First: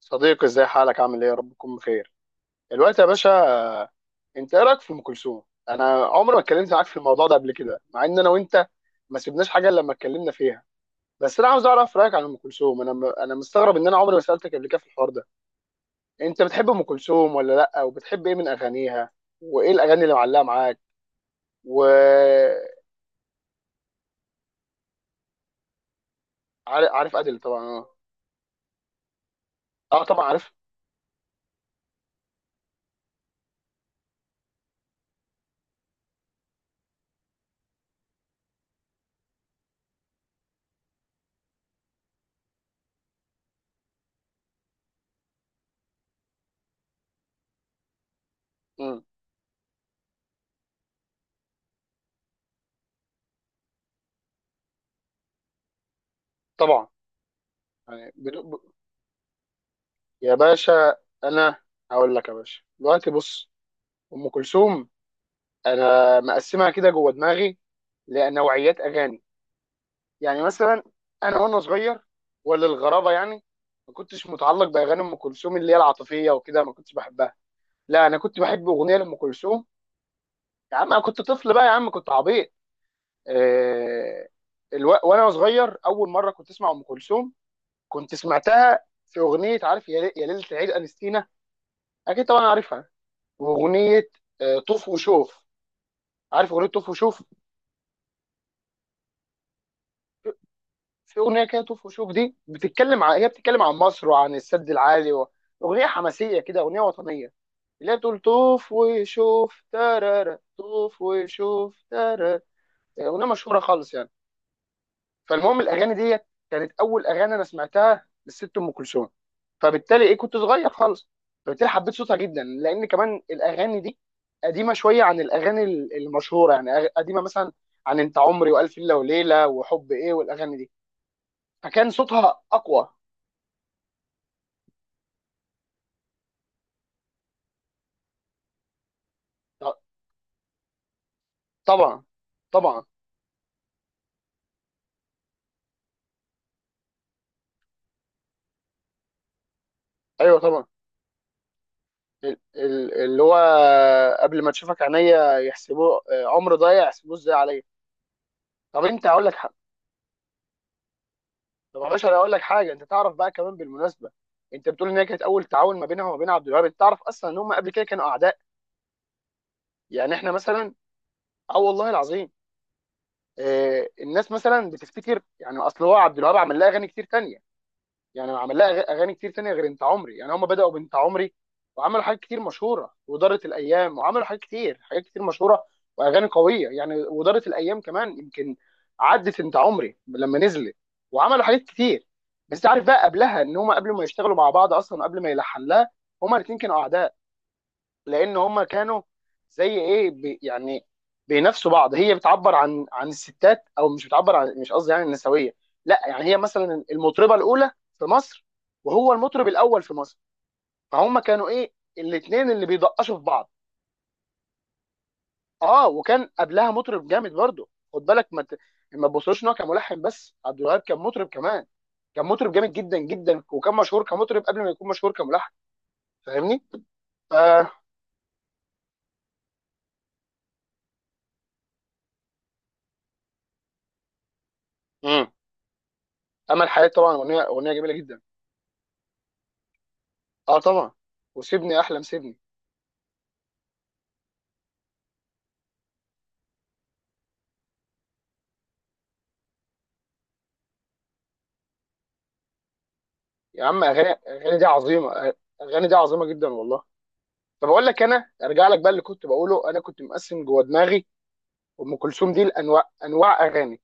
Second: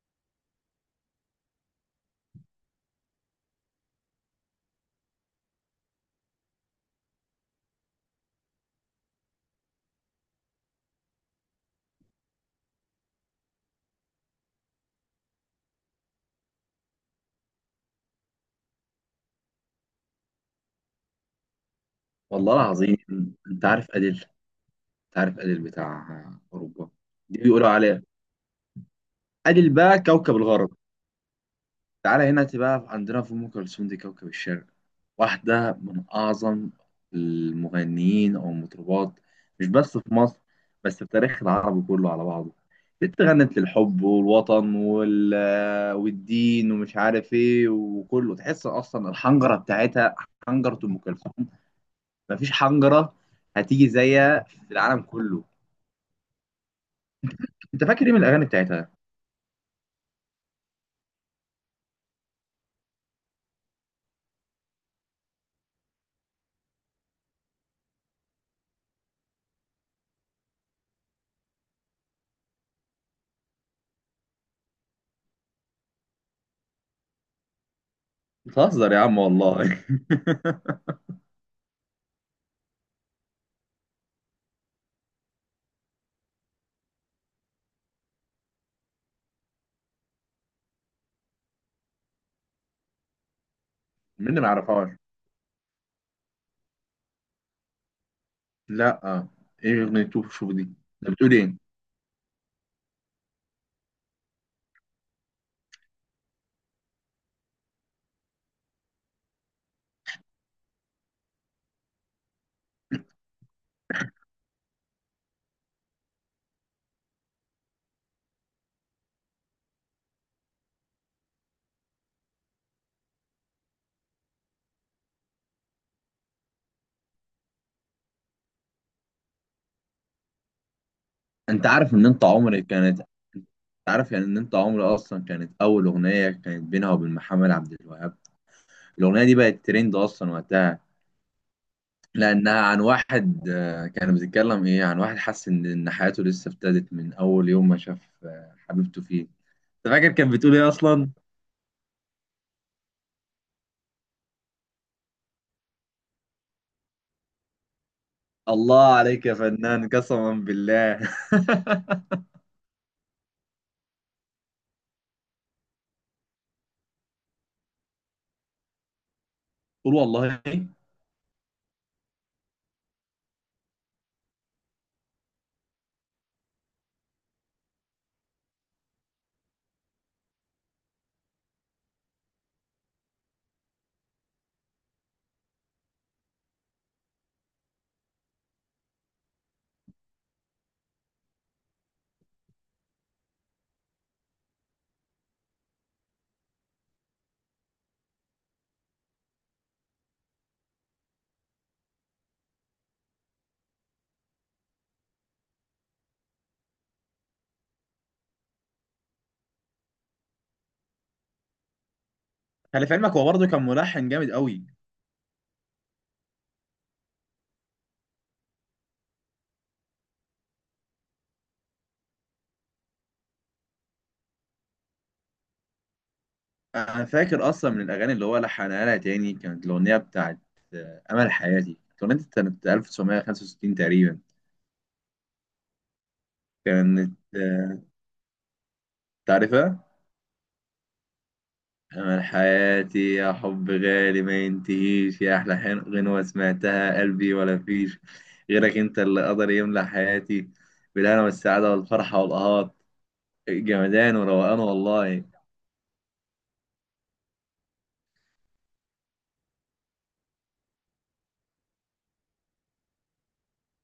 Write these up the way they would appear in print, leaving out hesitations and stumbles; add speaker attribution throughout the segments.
Speaker 1: صديقي ازاي حالك عامل ايه؟ يا رب تكون بخير دلوقتي يا باشا. آه، انت ايه رايك في ام كلثوم؟ انا عمري ما اتكلمت معاك في الموضوع ده قبل كده، مع ان انا وانت ما سيبناش حاجه الا لما اتكلمنا فيها. بس انا عاوز اعرف رايك عن ام كلثوم. انا مستغرب ان انا عمري ما سالتك قبل كده في الحوار ده. انت بتحب ام كلثوم ولا لا؟ وبتحب ايه من اغانيها؟ وايه الاغاني اللي معلقه معاك؟ و
Speaker 2: والله العظيم. انت عارف اديل انت عارف اديل بتاع اوروبا.
Speaker 1: عارف ادل
Speaker 2: دي
Speaker 1: طبعا
Speaker 2: بيقولوا
Speaker 1: اه.
Speaker 2: عليها اديل بقى
Speaker 1: اه طبعا
Speaker 2: كوكب
Speaker 1: عارف.
Speaker 2: الغرب. تعالى هنا بقى، عندنا في ام كلثوم دي كوكب الشرق. واحده من اعظم المغنيين او المطربات، مش بس في مصر، بس في تاريخ العرب كله على بعضه. بنت غنت للحب والوطن والدين ومش عارف ايه، وكله تحس
Speaker 1: امم
Speaker 2: اصلا الحنجره بتاعتها. حنجره ام كلثوم، مفيش حنجره هتيجي زيها في العالم كله.
Speaker 1: طبعا.
Speaker 2: انت فاكر
Speaker 1: يعني
Speaker 2: ايه من
Speaker 1: بدو...
Speaker 2: الاغاني
Speaker 1: ب...
Speaker 2: بتاعتها؟
Speaker 1: يا باشا انا هقول لك يا باشا دلوقتي، بص. ام كلثوم انا مقسمها كده جوه دماغي لنوعيات اغاني. يعني مثلا انا وانا صغير، ولا الغرابه يعني، ما كنتش متعلق باغاني ام كلثوم اللي هي العاطفيه وكده، ما كنتش بحبها. لا انا كنت بحب
Speaker 2: بتهزر
Speaker 1: اغنيه
Speaker 2: يا
Speaker 1: لام
Speaker 2: عم
Speaker 1: كلثوم.
Speaker 2: والله.
Speaker 1: يا عم انا كنت طفل بقى يا عم، كنت عبيط. آه وانا صغير اول مره كنت اسمع ام كلثوم، كنت سمعتها في اغنيه، عارف، يا ليله العيد انستينا. اكيد طبعا عارفها. واغنيه
Speaker 2: مين اللي ما
Speaker 1: آه
Speaker 2: يعرفهاش؟
Speaker 1: طوف وشوف. عارف اغنيه طوف وشوف؟
Speaker 2: لا، ايه اغنيه شوف شوف دي؟ انت
Speaker 1: في
Speaker 2: بتقول
Speaker 1: اغنيه
Speaker 2: ايه؟
Speaker 1: كده طوف وشوف دي بتتكلم عن، هي بتتكلم عن مصر وعن السد العالي و... اغنيه حماسيه كده، اغنيه وطنيه، اللي هي بتقول طوف وشوف ترارا طوف وشوف ترارا. اغنيه مشهوره خالص يعني. فالمهم الاغاني دي كانت اول اغاني انا سمعتها للست ام كلثوم. فبالتالي ايه، كنت صغير خالص، فبالتالي حبيت صوتها جدا، لان كمان الاغاني دي قديمه شويه عن الاغاني المشهوره، يعني قديمه مثلا عن انت عمري والف ليله وليله وحب ايه والاغاني دي.
Speaker 2: انت
Speaker 1: فكان
Speaker 2: عارف ان انت
Speaker 1: صوتها
Speaker 2: عمري
Speaker 1: اقوى.
Speaker 2: كانت انت عارف يعني ان انت عمري اصلا كانت اول اغنيه كانت بينها وبين محمد عبد الوهاب. الاغنيه دي بقت ترند اصلا وقتها.
Speaker 1: طبعا.
Speaker 2: لانها عن
Speaker 1: طبعا.
Speaker 2: واحد، كان بيتكلم ايه، عن واحد حس ان حياته لسه ابتدت من اول يوم ما شاف حبيبته فيه. انت فاكر كانت
Speaker 1: ايوه
Speaker 2: بتقول
Speaker 1: طبعا.
Speaker 2: ايه اصلا؟
Speaker 1: اللي هو قبل ما تشوفك عينيا يحسبوه عمر ضايع، يحسبوه ازاي عليا. طب
Speaker 2: الله
Speaker 1: انت هقول
Speaker 2: عليك
Speaker 1: لك
Speaker 2: يا
Speaker 1: حاجه،
Speaker 2: فنان، قسما بالله.
Speaker 1: طب يا باشا انا هقول لك حاجه. انت تعرف بقى كمان بالمناسبه، انت بتقول ان هي كانت اول تعاون ما بينها وما بين عبد الوهاب، انت تعرف اصلا ان هم قبل كده كانوا اعداء؟
Speaker 2: قول
Speaker 1: يعني احنا
Speaker 2: والله.
Speaker 1: مثلا، اه والله العظيم. الناس مثلا بتفتكر، يعني اصل هو عبد الوهاب عمل لها اغاني كتير تانية. يعني عمل لها اغاني كتير تانية غير انت عمري. يعني هم بدأوا بانت عمري وعملوا حاجات كتير مشهورة، ودارت الايام وعملوا حاجات كتير، حاجات كتير مشهورة واغاني قوية يعني. ودارت الايام كمان، يمكن عدت انت عمري لما نزلت وعملوا حاجات كتير. بس عارف بقى قبلها، ان هم قبل ما يشتغلوا مع بعض اصلا، قبل ما يلحن لها، هما الاتنين كانوا اعداء. لان هما كانوا زي ايه بي يعني، بينافسوا بعض. هي بتعبر عن، عن الستات، او مش بتعبر عن، مش قصدي يعني النسويه، لا يعني هي مثلا المطربه الاولى في مصر، وهو المطرب الاول في مصر، فهم كانوا ايه، الاثنين اللي
Speaker 2: خلي في علمك،
Speaker 1: بيدقشوا في
Speaker 2: هو برضه
Speaker 1: بعض.
Speaker 2: كان ملحن جامد قوي.
Speaker 1: اه وكان قبلها مطرب جامد برضه، خد بالك، ما تبصوش ان هو كان ملحن بس، عبد الوهاب كان مطرب كمان. كان مطرب جامد جدا جدا، وكان مشهور كمطرب قبل ما يكون مشهور كملحن. فاهمني؟
Speaker 2: انا
Speaker 1: ف...
Speaker 2: فاكر اصلا من الاغاني اللي هو لحنها لها تاني كانت الاغنيه بتاعت امل حياتي. الاغنيه دي كانت 1965 تقريبا.
Speaker 1: مم. امل حياة طبعا
Speaker 2: كانت
Speaker 1: اغنيه، اغنيه
Speaker 2: آه،
Speaker 1: جميله جدا.
Speaker 2: تعرفها؟
Speaker 1: اه طبعا. وسيبني احلم
Speaker 2: امل
Speaker 1: سيبني.
Speaker 2: حياتي يا حب غالي ما ينتهيش، يا احلى غنوه سمعتها قلبي ولا فيش غيرك، انت اللي قدر يملى حياتي بالهنا والسعاده والفرحه والقهات.
Speaker 1: يا عم اغاني،
Speaker 2: جمدان
Speaker 1: اغاني
Speaker 2: وروقان
Speaker 1: دي عظيمه،
Speaker 2: والله.
Speaker 1: اغاني دي عظيمه جدا والله. طب اقول لك، انا ارجع لك بقى اللي كنت بقوله. انا كنت مقسم جوه دماغي ام كلثوم دي لانواع، انواع اغاني.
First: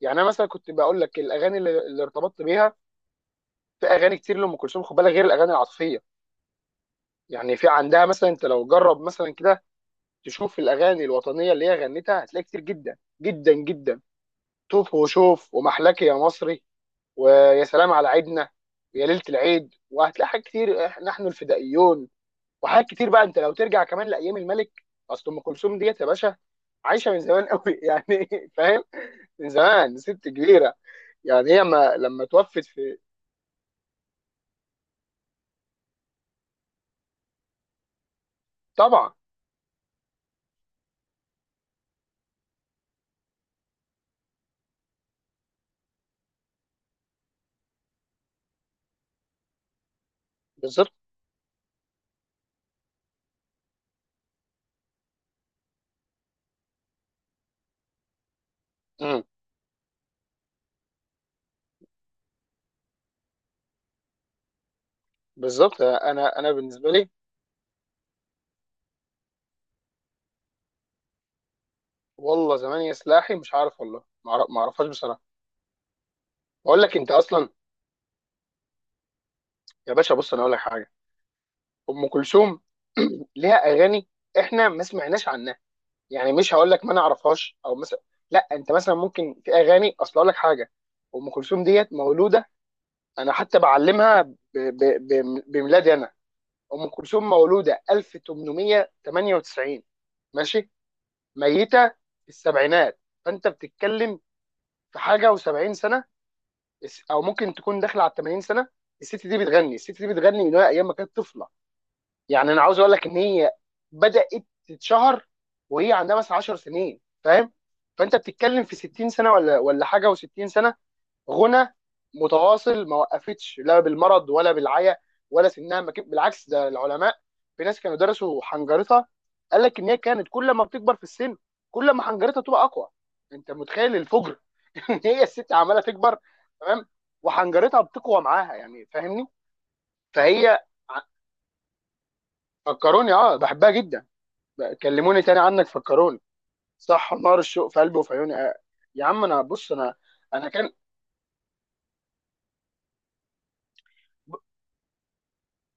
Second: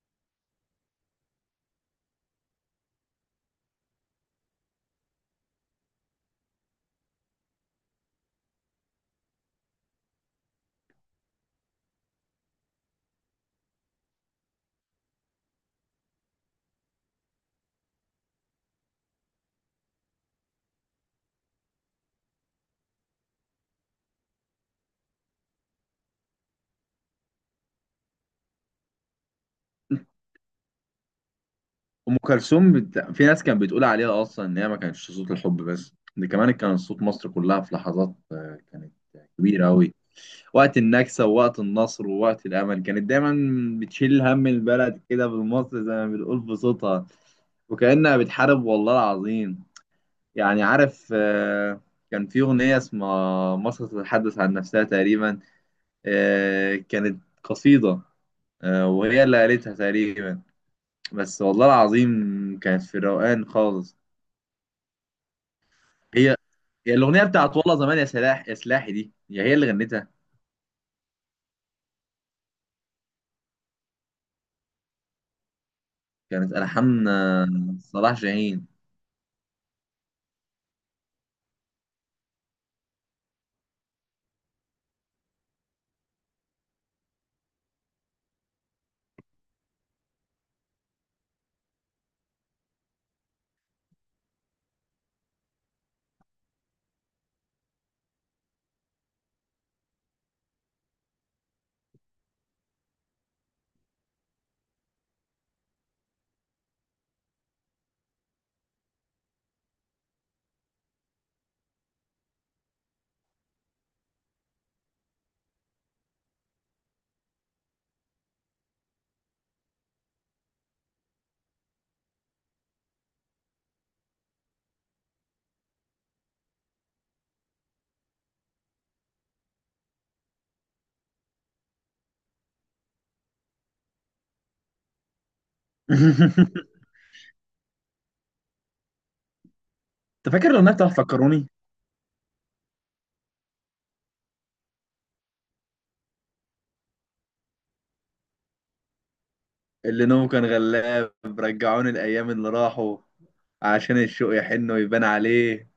Speaker 1: يعني انا مثلا كنت بقول لك الاغاني اللي ارتبطت بيها. في اغاني كتير لام كلثوم خد بالك، غير الاغاني العاطفيه. يعني في عندها مثلا، انت لو جرب مثلا كده تشوف الاغاني الوطنيه اللي هي غنتها، هتلاقي كتير جدا جدا جدا. طوف وشوف، ومحلك يا مصري، ويا سلام على عيدنا، ويا ليله العيد، وهتلاقي حاجات كتير، نحن الفدائيون، وحاجات كتير بقى. انت لو ترجع كمان لايام الملك، اصل ام كلثوم ديت يا باشا عايشه من زمان قوي يعني فاهم، من زمان، ست كبيره. يعني هي ما لما توفت في.
Speaker 2: في ناس كانت بتقول عليها اصلا ان هي ما كانتش صوت الحب بس، ده كمان كان صوت مصر كلها. في لحظات كانت
Speaker 1: طبعا.
Speaker 2: كبيره قوي. وقت النكسه ووقت النصر ووقت الامل كانت دايما بتشيل هم البلد كده بالمصري زي ما بنقول بصوتها، وكانها بتحارب، والله العظيم. يعني
Speaker 1: بالظبط.
Speaker 2: عارف. كان في اغنيه اسمها مصر تتحدث عن نفسها تقريبا. كانت قصيده،
Speaker 1: مم.
Speaker 2: وهي اللي قالتها تقريبا. بس والله العظيم كانت في الروقان خالص.
Speaker 1: بالظبط.
Speaker 2: هي
Speaker 1: انا بالنسبه
Speaker 2: هي
Speaker 1: لي،
Speaker 2: الأغنية بتاعت والله زمان، يا سلاحي، دي هي اللي غنتها.
Speaker 1: والله زمان يا سلاحي مش عارف، والله ما اعرفهاش بصراحه.
Speaker 2: كانت
Speaker 1: بقول لك
Speaker 2: ألحان
Speaker 1: انت اصلا،
Speaker 2: صلاح جاهين.
Speaker 1: يا باشا بص انا اقول لك حاجه. ام كلثوم ليها اغاني احنا ما سمعناش عنها. يعني مش هقول لك ما انا اعرفهاش او مثلا، لا، انت مثلا ممكن في اغاني. اصل اقول لك حاجه، ام كلثوم ديت مولوده، انا حتى بعلمها بميلادي انا. ام كلثوم مولوده 1898، ماشي؟ ميته في السبعينات، فانت بتتكلم في حاجه و70 سنه، او ممكن تكون داخله على 80 سنه. الست دي بتغني، الست دي بتغني من وهي ايام ما كانت طفله. يعني انا عاوز اقول لك ان هي بدات تتشهر وهي عندها مثلا 10 سنين، فاهم؟ فانت بتتكلم في 60 سنه ولا حاجه و60 سنه، غنى متواصل ما وقفتش لا بالمرض ولا بالعيا ولا سنها ما بالعكس، ده العلماء، في ناس كانوا درسوا حنجرتها، قال لك ان هي كانت كل ما بتكبر في السن، كل ما حنجرتها تبقى اقوى. انت متخيل الفجر ان هي الست عماله تكبر،
Speaker 2: أنت
Speaker 1: تمام، وحنجرتها بتقوى معاها، يعني فاهمني. فهي
Speaker 2: فاكر الأغنية بتاعت
Speaker 1: ع-
Speaker 2: فكروني؟
Speaker 1: فكروني، اه بحبها جدا، كلموني تاني عنك فكروني، صح، نار الشوق في قلبي وفي عيوني، يا عم انا بص انا،
Speaker 2: اللي نومه كان
Speaker 1: انا كان
Speaker 2: غلاب، رجعوني الأيام اللي راحوا، عشان
Speaker 1: ب-
Speaker 2: الشوق يحن ويبان عليه.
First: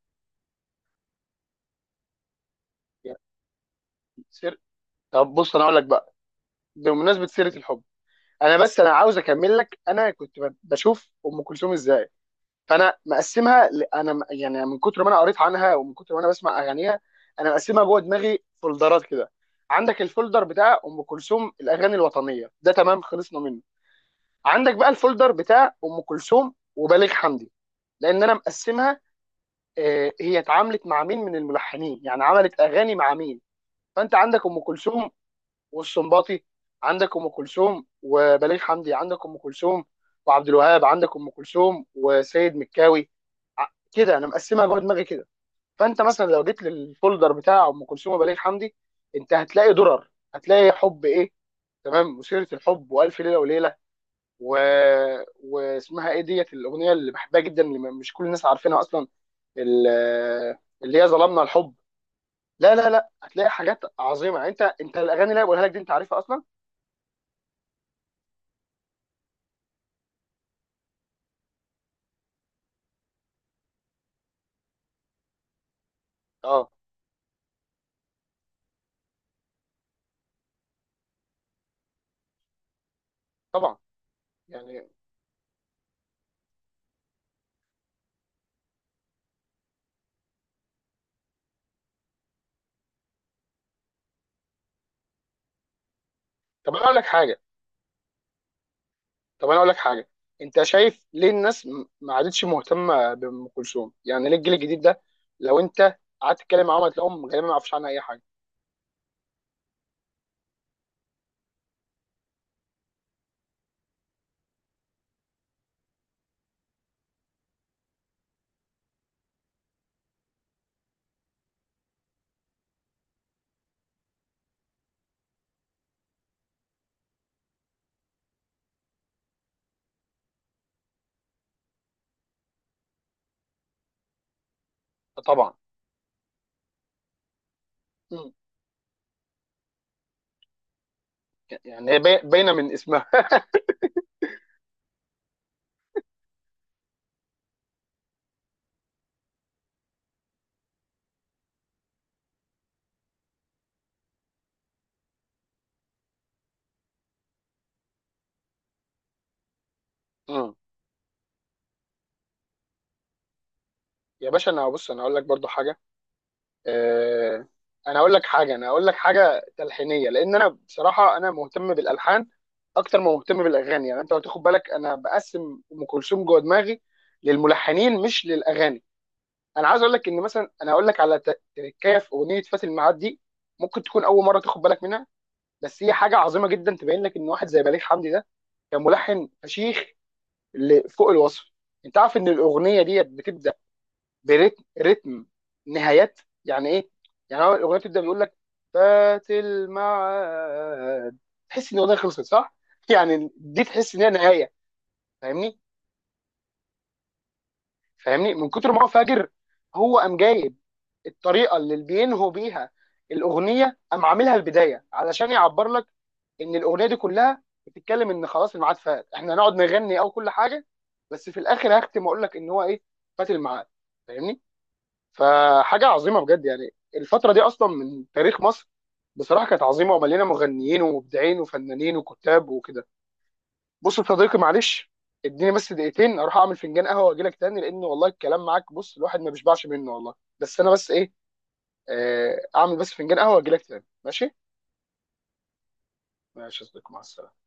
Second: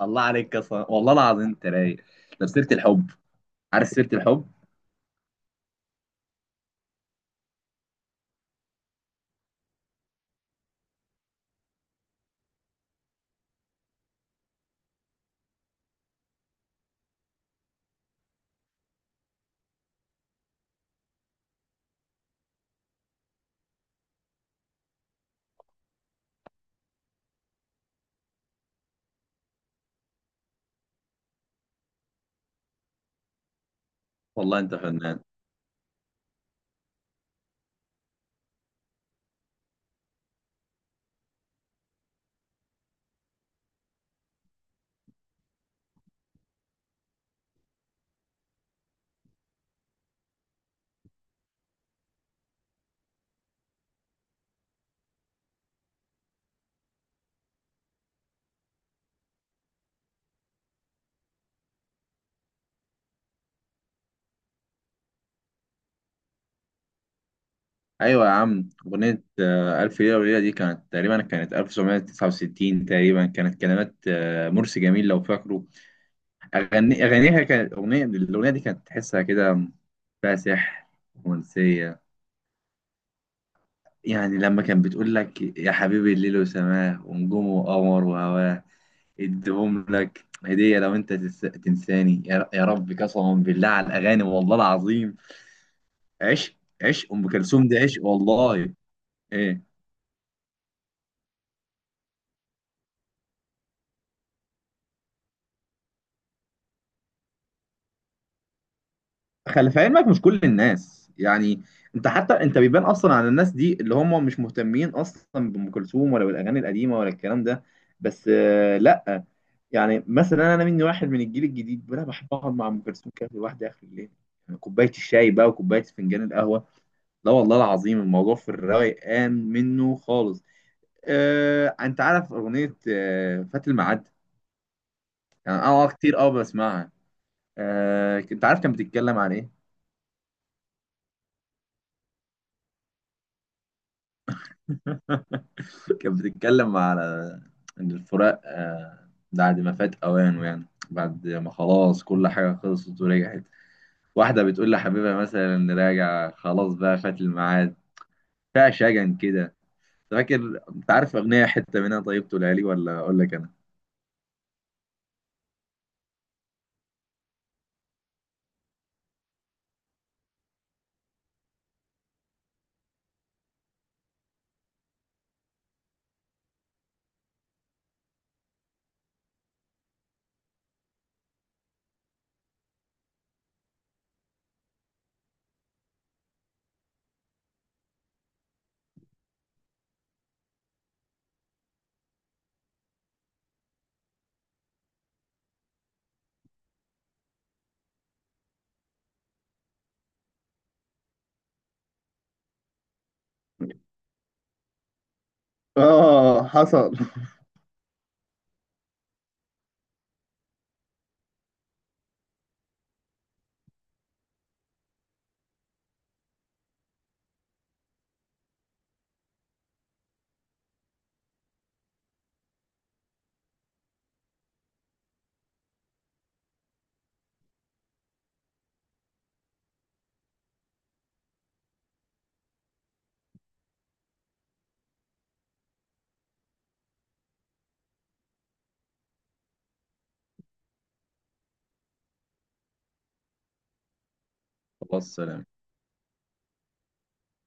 Speaker 2: الله عليك يا صلاح، والله العظيم أنت رايق. طب سيرة الحب،
Speaker 1: يعني
Speaker 2: عارف سيرة الحب؟
Speaker 1: سير طب بص انا اقول لك بقى، بمناسبه سيره الحب، انا بس انا عاوز اكمل لك. انا كنت بشوف ام كلثوم ازاي. فانا مقسمها ل- انا م- يعني من كتر ما انا قريت عنها، ومن كتر ما انا بسمع اغانيها، انا مقسمها جوه دماغي فولدرات كده. عندك الفولدر بتاع ام كلثوم الاغاني الوطنيه، ده تمام خلصنا منه. عندك بقى الفولدر بتاع ام كلثوم وبليغ حمدي، لان انا مقسمها هي اتعاملت مع مين من الملحنين، يعني عملت اغاني مع مين. فانت عندك ام
Speaker 2: والله أنت
Speaker 1: كلثوم
Speaker 2: فنان.
Speaker 1: والسنباطي، عندك ام كلثوم وبليغ حمدي، عندك ام كلثوم وعبد الوهاب، عندك ام كلثوم وسيد مكاوي، كده انا مقسمها جوه دماغي كده. فانت مثلا لو جيت للفولدر بتاع ام كلثوم وبليغ حمدي، انت هتلاقي درر، هتلاقي حب ايه، تمام، وسيره الحب، والف ليله وليله، و... واسمها ايه ديت الاغنيه اللي بحبها جدا اللي مش كل الناس عارفينها اصلا، ال- اللي هي ظلمنا الحب. لا لا لا هتلاقي حاجات عظيمه يعني. انت، انت الاغاني اللي أنا بقولها لك دي انت عارفها اصلا.
Speaker 2: أيوة يا عم، أغنية ألف ليلة وليلة دي كانت 1969 تقريبا. كانت كلمات مرسي جميل، لو فاكره.
Speaker 1: اه
Speaker 2: أغانيها كانت الأغنية دي كانت تحسها كده، فيها سحر، رومانسية.
Speaker 1: طبعا.
Speaker 2: يعني لما كان
Speaker 1: يعني
Speaker 2: بتقول لك يا حبيبي، الليل وسماه ونجومه وقمر وهواه اديهم لك هدية، لو أنت تنساني، يا رب، قسما بالله على الأغاني، والله العظيم. عشق.
Speaker 1: طب انا اقول لك
Speaker 2: عشق أم
Speaker 1: حاجه،
Speaker 2: كلثوم دي عشق والله.
Speaker 1: طب انا
Speaker 2: إيه.
Speaker 1: اقول لك حاجه. انت شايف ليه الناس ما عادتش مهتمه بام كلثوم؟ يعني ليه الجيل الجديد ده، لو انت قعدت تتكلم معاهم هتلاقيهم غالبا ما يعرفوش عنها اي حاجه.
Speaker 2: خلي في علمك، مش كل الناس يعني. انت حتى انت بيبان اصلا على الناس دي اللي هم مش مهتمين اصلا بام كلثوم، ولا بالاغاني القديمه، ولا الكلام ده. بس. لا، يعني مثلا انا مني واحد من الجيل الجديد، انا بحب اقعد مع ام كلثوم كده لوحدي اخر الليل. يعني كوبايه الشاي بقى، وكوبايه فنجان القهوه. لا والله العظيم، الموضوع في الروقان منه خالص. انت عارف اغنيه فات الميعاد؟
Speaker 1: طبعا.
Speaker 2: يعني انا كتير بسمعها.
Speaker 1: مم.
Speaker 2: انت عارف كانت بتتكلم عن ايه؟
Speaker 1: يعني هي باينه من اسمها
Speaker 2: كانت بتتكلم على ان الفراق بعد ما فات اوانه، يعني بعد ما خلاص كل حاجه خلصت ورجعت. واحده بتقول لحبيبها مثلا راجع، خلاص بقى فات الميعاد. فيها شجن كده.
Speaker 1: مم.
Speaker 2: فاكر؟ انت عارف اغنيه حته منها؟ طيب تقولها لي ولا اقول لك انا؟
Speaker 1: يا باشا انا بص انا اقول لك برضو حاجه. آه، انا اقول لك حاجه، انا اقول لك حاجه تلحينيه، لان انا بصراحه انا مهتم بالالحان اكتر ما مهتم بالاغاني. يعني انت لو تاخد بالك انا بقسم ام كلثوم جوه دماغي للملحنين مش للاغاني. انا عايز اقول لك ان مثلا انا اقول لك على تركايه في اغنيه فات الميعاد دي، ممكن تكون اول مره تاخد بالك منها. بس هي حاجه عظيمه جدا تبين لك ان واحد زي بليغ حمدي ده كان ملحن فشيخ، فوق الوصف. انت عارف ان الاغنيه دي بتبدا برتم رتم نهايات يعني ايه؟ يعني هو الاغنيه بتبدا بيقول لك فات الميعاد، تحس ان الاغنيه خلصت صح يعني دي تحس ان هي نهايه، فاهمني؟
Speaker 2: اه حصل.
Speaker 1: فاهمني، من كتر ما هو فاجر هو قام جايب الطريقه اللي بينهوا بيها الاغنيه قام عاملها البدايه، علشان يعبر لك ان الاغنيه دي كلها بتتكلم ان خلاص الميعاد فات، احنا هنقعد نغني او كل حاجه، بس في الاخر هختم واقول لك ان هو ايه، فات الميعاد، فاهمني. فحاجه عظيمه بجد يعني. الفتره دي اصلا من تاريخ مصر بصراحه كانت عظيمه ومليانه مغنيين ومبدعين وفنانين وكتاب وكده. بص يا صديقي معلش، اديني بس دقيقتين اروح اعمل فنجان قهوه واجي لك تاني، لان والله الكلام معاك، بص، الواحد ما بيشبعش منه والله. بس انا بس ايه آه، اعمل بس فنجان قهوه واجي لك تاني، ماشي؟
Speaker 2: خلاص، سلام.
Speaker 1: ماشي يا صديقي، مع السلامه.